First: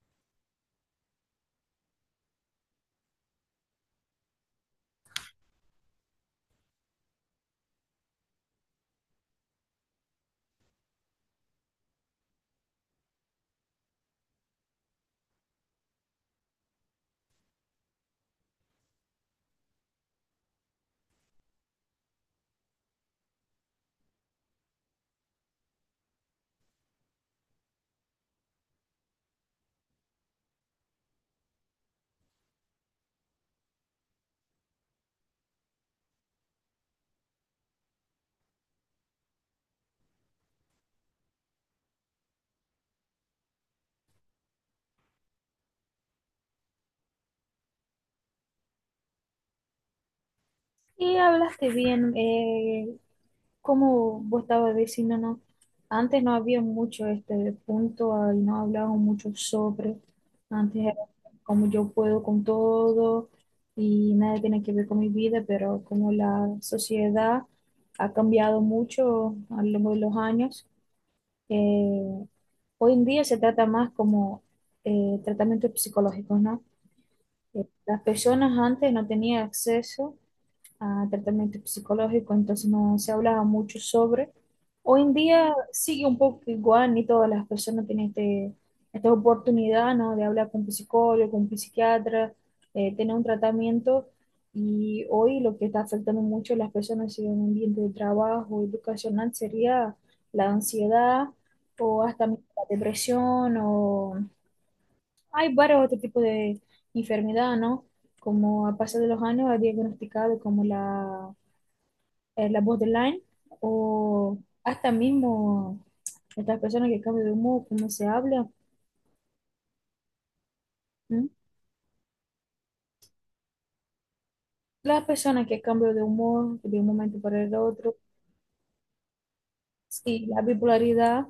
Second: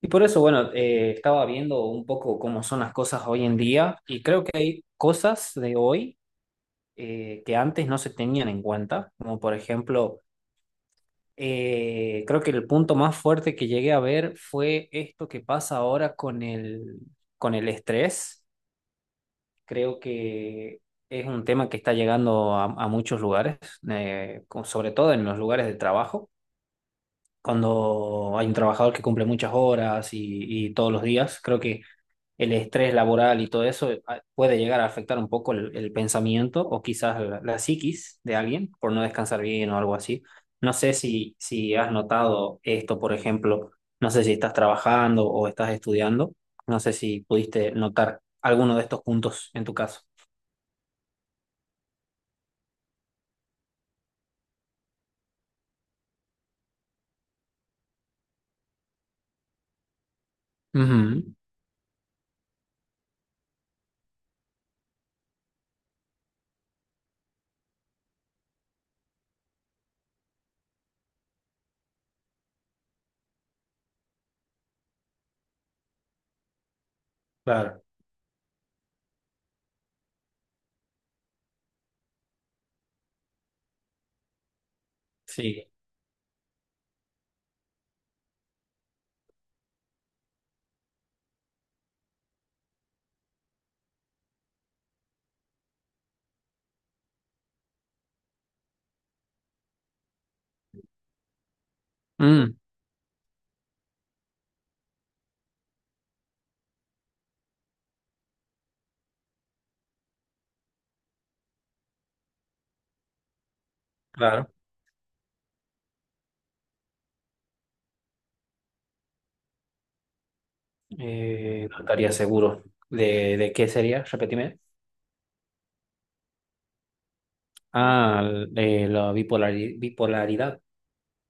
Y por eso, bueno, estaba viendo un poco cómo son las cosas hoy en día y creo que hay cosas de hoy que antes no se tenían en cuenta, como por ejemplo, creo que el punto más fuerte que llegué a ver fue esto que pasa ahora con el estrés. Creo que es un tema que está llegando a muchos lugares, sobre todo en los lugares de trabajo. Cuando hay un trabajador que cumple muchas horas y todos los días, creo que el estrés laboral y todo eso puede llegar a afectar un poco el pensamiento o quizás la psiquis de alguien por no descansar bien o algo así. No sé si has notado esto, por ejemplo, no sé si estás trabajando o estás estudiando, no sé si pudiste notar alguno de estos puntos en tu caso. Y hablaste bien, como vos estabas diciendo, ¿no? Antes no había mucho este punto, ahí no hablaban mucho sobre, antes era Ujú. como yo puedo con todo y nada tiene que ver con mi vida, pero como la sociedad ha cambiado mucho a lo largo de los años, eh, hoy en día se trata más como tratamientos psicológicos, ¿no? Claro, Las personas antes no tenían acceso a tratamiento psicológico, entonces no se hablaba mucho sobre. Hoy en día sí. sigue un poco igual, ni todas las personas tienen esta oportunidad, ¿no?, de hablar con un psicólogo, con un psiquiatra, tener un tratamiento. Y hoy lo que está afectando mucho a las personas en el ambiente de trabajo educacional sería la ansiedad o hasta la Mm, depresión, o hay varios otros tipos de enfermedad, ¿no? Como a pasar de los años ha diagnosticado como la la borderline o claro. hasta mismo estas personas que cambian de humor, cómo se habla. ¿M? No estaría seguro de qué sería, repetime. Las personas que cambian de humor de un momento para el otro. Ah, de la Sí, la bipolaridad. bipolaridad.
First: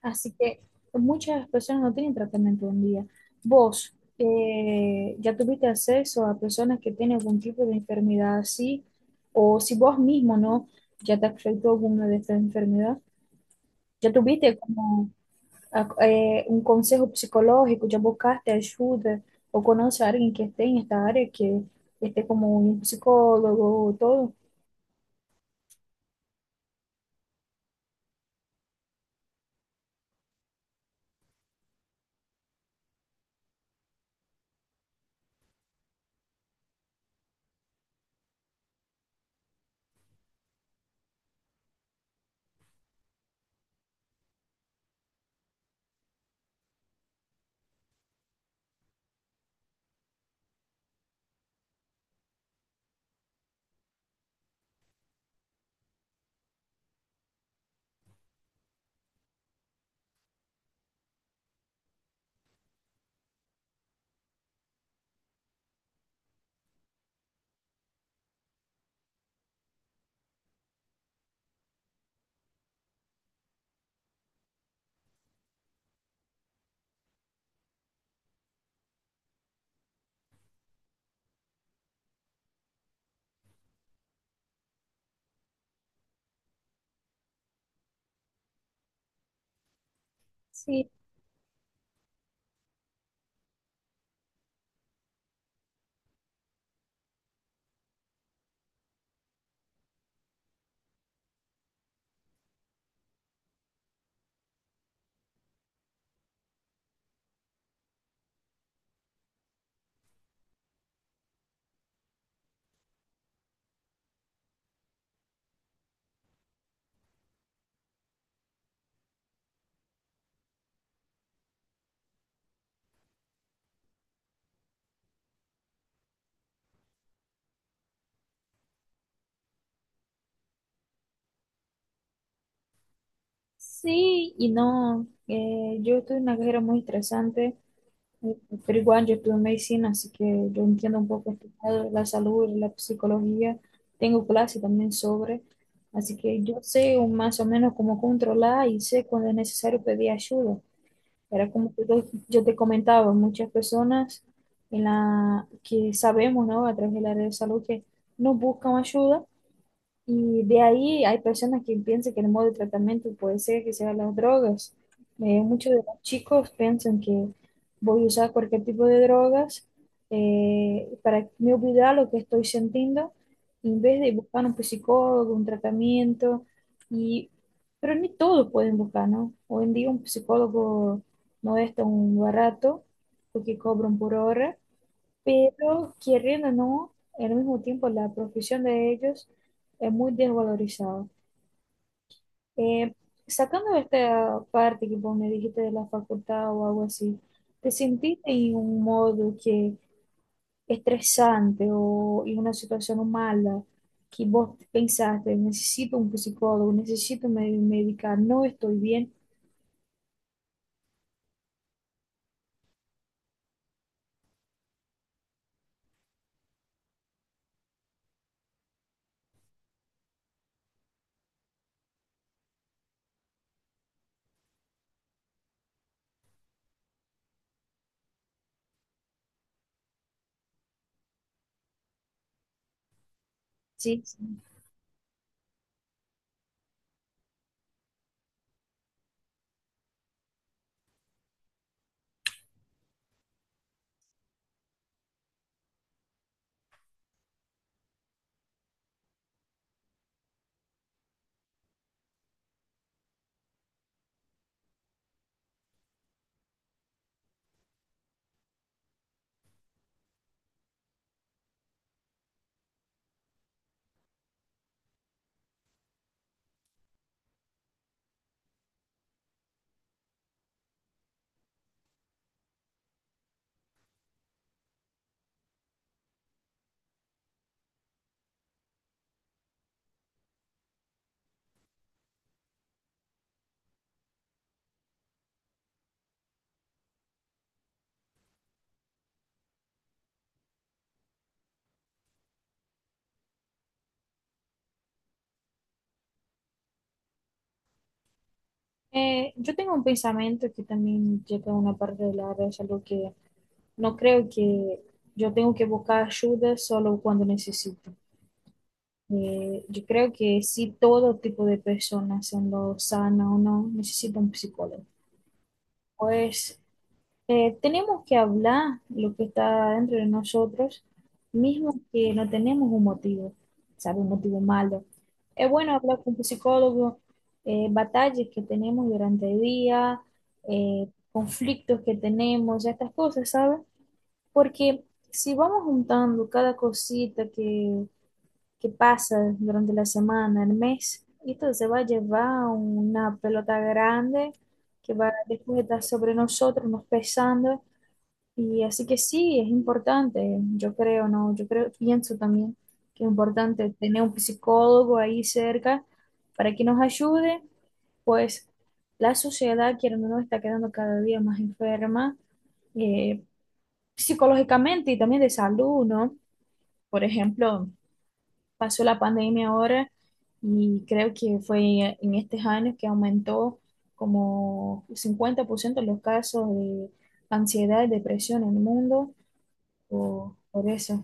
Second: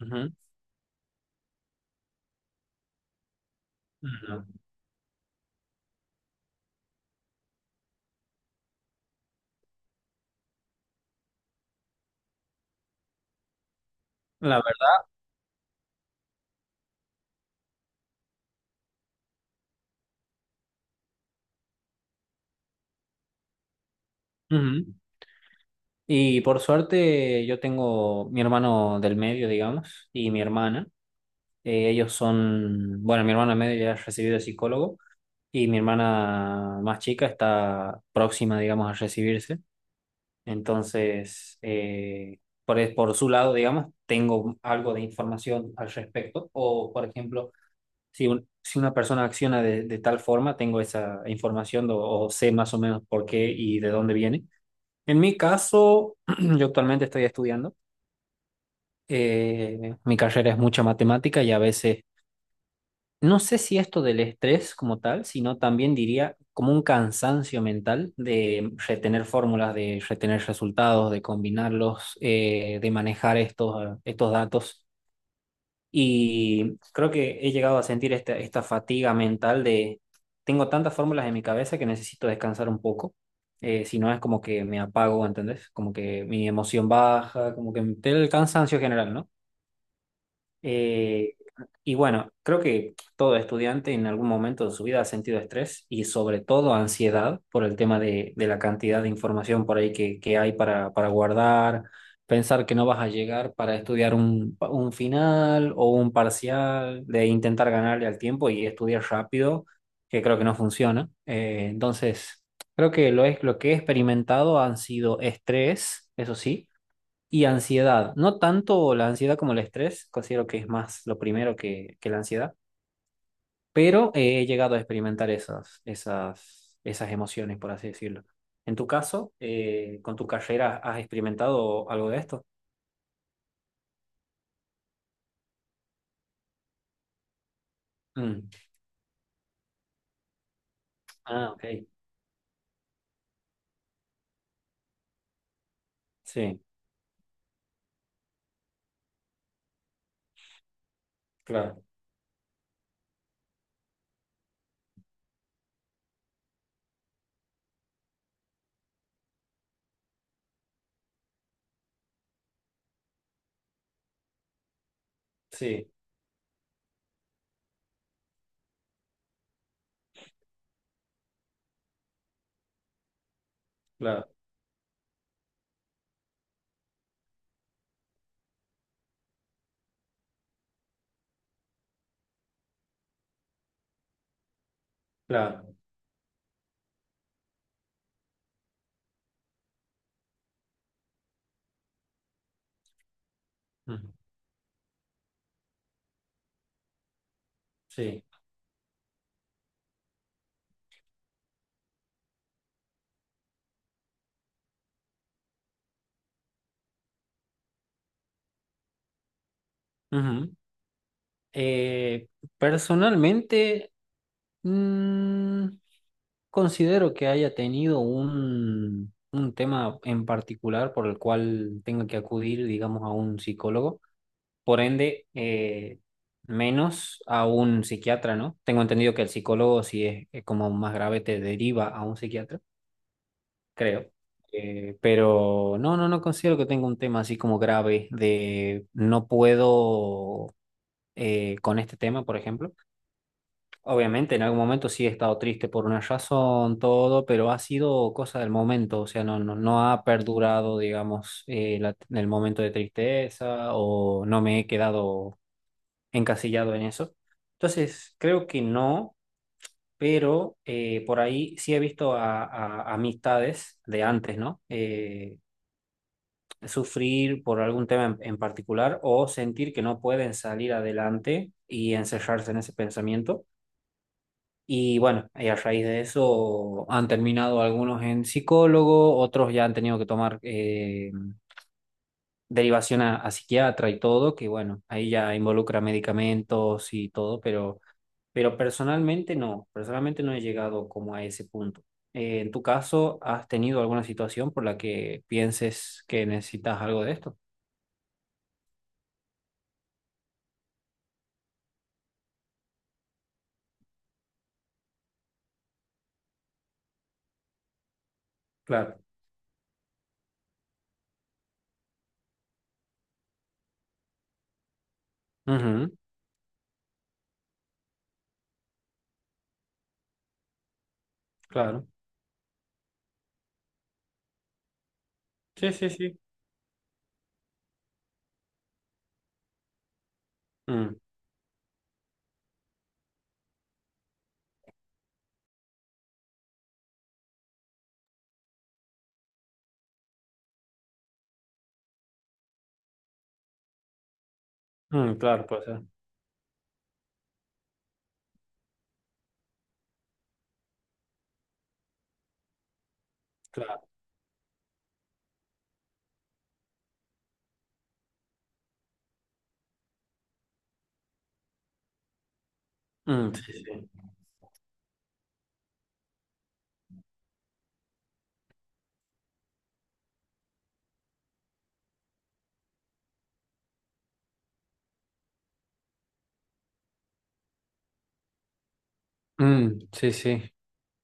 Así Ujú. que muchas personas no tienen tratamiento un día. Vos, Ujú. ¿Ya tuviste acceso a personas que tienen algún tipo de enfermedad así? O si vos mismo, ¿no? ¿Ya te afectó alguna de estas enfermedades? ¿Ya La tuviste verdad. como a- um conselho psicológico, de buscaste ajuda ou conhece alguém que esteja en esta área, que esté como um psicólogo todo? Ujú. Y por suerte yo tengo mi hermano del medio, digamos, y mi hermana. Ellos son, bueno, mi hermana medio ya ha recibido de psicólogo y mi hermana más chica está próxima, digamos, a recibirse. Entonces, por su lado, digamos, tengo algo de información al respecto. O, por ejemplo, si una persona acciona de tal forma, tengo esa información o sé más o menos por qué y de dónde viene. En mi caso, yo actualmente estoy estudiando. Eh, mi carrera es mucha matemática y a veces, no sé si esto del estrés como tal, sino también diría como un cansancio mental de retener fórmulas, de retener resultados, de combinarlos, de manejar estos datos. Y creo que he llegado a sentir esta fatiga mental de, tengo tantas fórmulas en mi cabeza que necesito descansar un poco. Si no es como que me apago, ¿entendés? Como que mi emoción baja, como que el cansancio general, ¿no? Sí, Eh, y bueno, creo que todo estudiante en algún momento de su vida ha sentido estrés y sobre todo ansiedad por el tema de la cantidad de información por ahí que hay para guardar, pensar que no vas a llegar para estudiar un final o un parcial, de intentar ganarle al tiempo y estudiar rápido, que creo que no funciona. Entonces, creo que lo que he experimentado han sido estrés, eso sí, y ansiedad, no tanto la ansiedad como el estrés, considero que es más lo primero que la ansiedad, pero he llegado a experimentar esas emociones, por así decirlo. En tu caso, con tu carrera, ¿has experimentado algo de esto? sí y no. Yo estuve en una carrera muy estresante, eh, Mm. pero igual yo estuve medicina, así que yo entiendo un poco este Ah, ok. lado la salud, la psicología. Tengo clase también sobre, así que Sí, más o menos cómo controlar y sé cuándo es necesario pedir ayuda. Era como claro, yo te comentaba, muchas personas en la que sabemos, ¿no? A través del área de salud que no buscan ayuda, y de ahí hay personas que piensan que el modo de tratamiento puede ser que sean las drogas. Muchos de sí, los chicos piensan que voy a usar cualquier tipo de drogas, para me olvidar lo que estoy sintiendo, en vez de claro, buscar un psicólogo, un tratamiento. Y, pero ni todos pueden buscar, ¿no? Hoy en día un psicólogo no es tan barato porque cobran por hora, pero claro. queriendo o no, al mismo tiempo la profesión de ellos es muy desvalorizada. Eh, sacando Ujú. esta parte que vos me dijiste de la facultad o algo así, ¿te Sí. sentiste en un modo que estresante o en una situación mala que vos pensaste, necesito un psicólogo, necesito me medicar, no estoy bien? Ujú. Eh, personalmente, mm, considero que haya tenido un tema en particular por el cual tenga que acudir, digamos, a un psicólogo, por ende, menos a un psiquiatra, ¿no? Tengo entendido que el psicólogo, si es, es como más grave, te deriva a un psiquiatra, Sí. creo. Sí. Pero no considero que tenga un tema así como grave de no puedo con este tema, por ejemplo. Obviamente, en algún momento sí he estado triste por una razón, todo, pero ha sido cosa del momento, o sea, no ha perdurado, digamos, el momento de tristeza o no me he quedado encasillado en eso. Entonces, creo que no, pero por ahí sí he visto amistades de antes, ¿no? Sufrir por algún tema en particular o sentir que no pueden salir adelante y encerrarse en ese pensamiento. Y bueno, y a raíz de eso han terminado algunos en psicólogo, otros ya han tenido que tomar derivación a psiquiatra y todo, que bueno, ahí ya involucra medicamentos y todo, pero personalmente no he llegado como a ese punto. ¿En tu caso has tenido alguna situación por la que pienses que necesitas algo de esto? Yo tengo un pensamiento que también llega a una parte del área de la salud que no creo que yo tengo que buscar ayuda solo cuando necesito. Claro. Yo creo que sí, todo tipo de personas, siendo sana o no, necesita un psicólogo. Ujú, Pues tenemos que hablar lo que está dentro de nosotros, mismo claro. que no tenemos un motivo, ¿sabe? Un motivo malo. Es Sí, bueno sí, hablar con sí. un psicólogo, batallas que tenemos durante el día, eh, Mm, conflictos que tenemos, estas cosas, ¿sabe? Porque si vamos juntando cada cosita que pasa durante la semana, el mes, esto se va a llevar una pelota grande que va mm, claro, después a pues. estar sobre nosotros, nos pesando. Y así que sí, es importante, yo creo, ¿no? Yo creo, pienso también que es importante Claro. tener un psicólogo ahí cerca para que nos ayude, pues la sociedad, quiero o no, está quedando cada día más enferma. eh, Mm, sí, sí. psicológicamente y también de salud, ¿no? Por ejemplo, pasó la pandemia ahora y creo que fue en estos años que aumentó como 50% los casos de ansiedad y depresión en el mundo Mm, sí, sí. por eso.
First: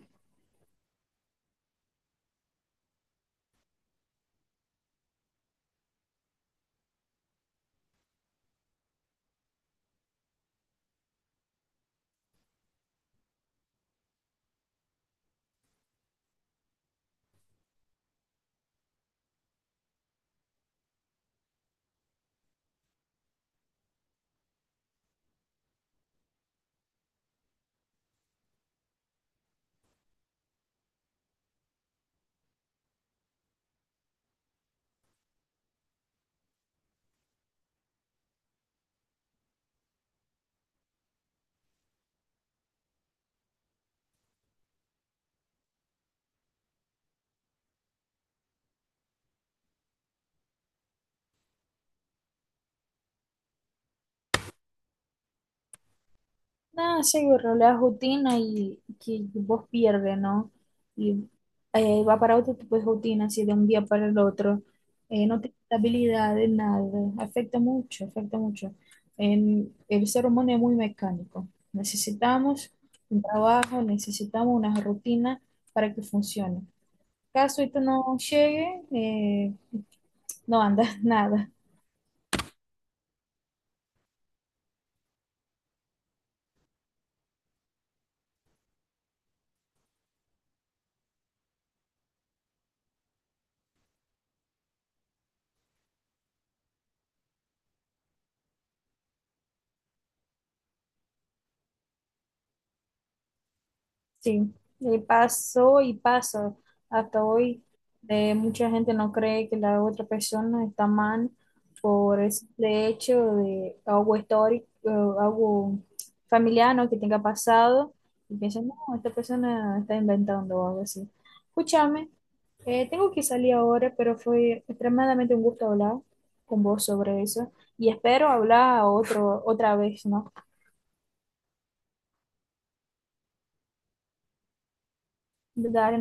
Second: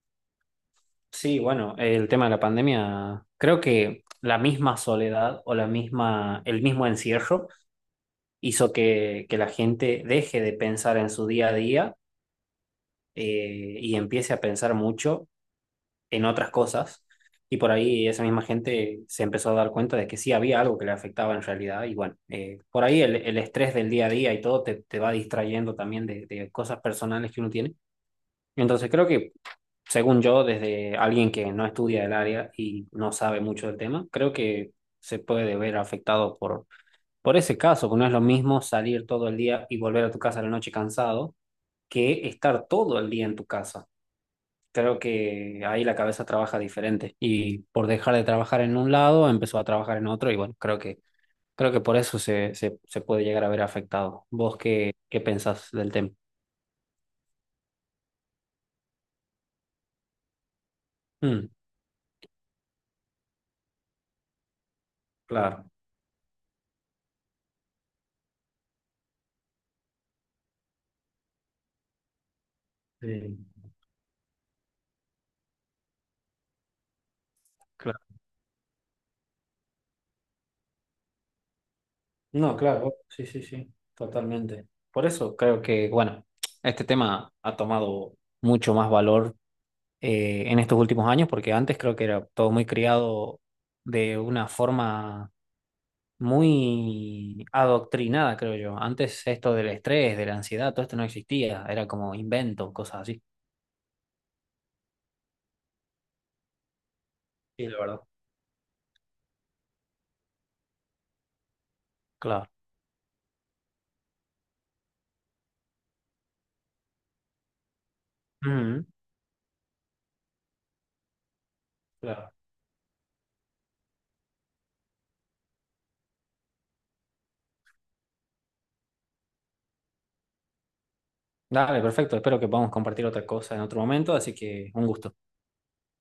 Sí, bueno, el tema de la pandemia, creo que la misma soledad o la misma, el mismo encierro hizo que la gente deje de pensar en su día a día y empiece a pensar mucho en otras cosas. Y por ahí esa misma gente se empezó a dar cuenta de que sí había algo que le afectaba en realidad. Y bueno, por ahí el estrés del día a día y todo te va distrayendo también de cosas personales que uno tiene. Entonces creo que según yo, desde alguien que no estudia el área y no sabe mucho del tema, creo que se puede ver afectado por ese caso, que no es lo mismo salir todo el día y volver a tu casa a la noche cansado que estar todo el día en tu casa. Creo que ahí la cabeza trabaja diferente y por dejar de trabajar en un lado empezó a trabajar en otro y bueno, creo que por eso se puede llegar a ver afectado. ¿Vos qué pensás del tema? Nada, sí, borró la rutina y que vos pierdes, ¿no? Y Mm, va para otro tipo de rutina, así de un día para el otro. No tiene claro. estabilidad de nada. Afecta mucho, afecta mucho. El ser humano es muy mecánico. Necesitamos Sí. un trabajo, necesitamos una rutina para que funcione. Caso esto no llegue, no anda nada. No, claro, sí, sí, sí, totalmente. Por eso creo que, bueno, este tema ha tomado mucho más valor en estos últimos años, porque antes creo que era todo muy criado de una forma muy adoctrinada, creo yo. Antes esto del estrés, de la ansiedad, todo esto no existía, era como invento, cosas así. Sí, y pasó y pasa hasta hoy. Sí, la verdad. Mucha gente no cree que la otra persona está mal por el Claro. simple hecho de algo histórico, algo familiar, ¿no?, que tenga pasado. Y piensan, Mm, no, esta persona está inventando o algo así. Escúchame, claro. Tengo que salir ahora, pero fue extremadamente un gusto hablar con vos sobre eso. Y espero hablar otra vez, ¿no? Dale, perfecto. Espero que podamos compartir otra cosa en otro momento, así que un gusto. Dale,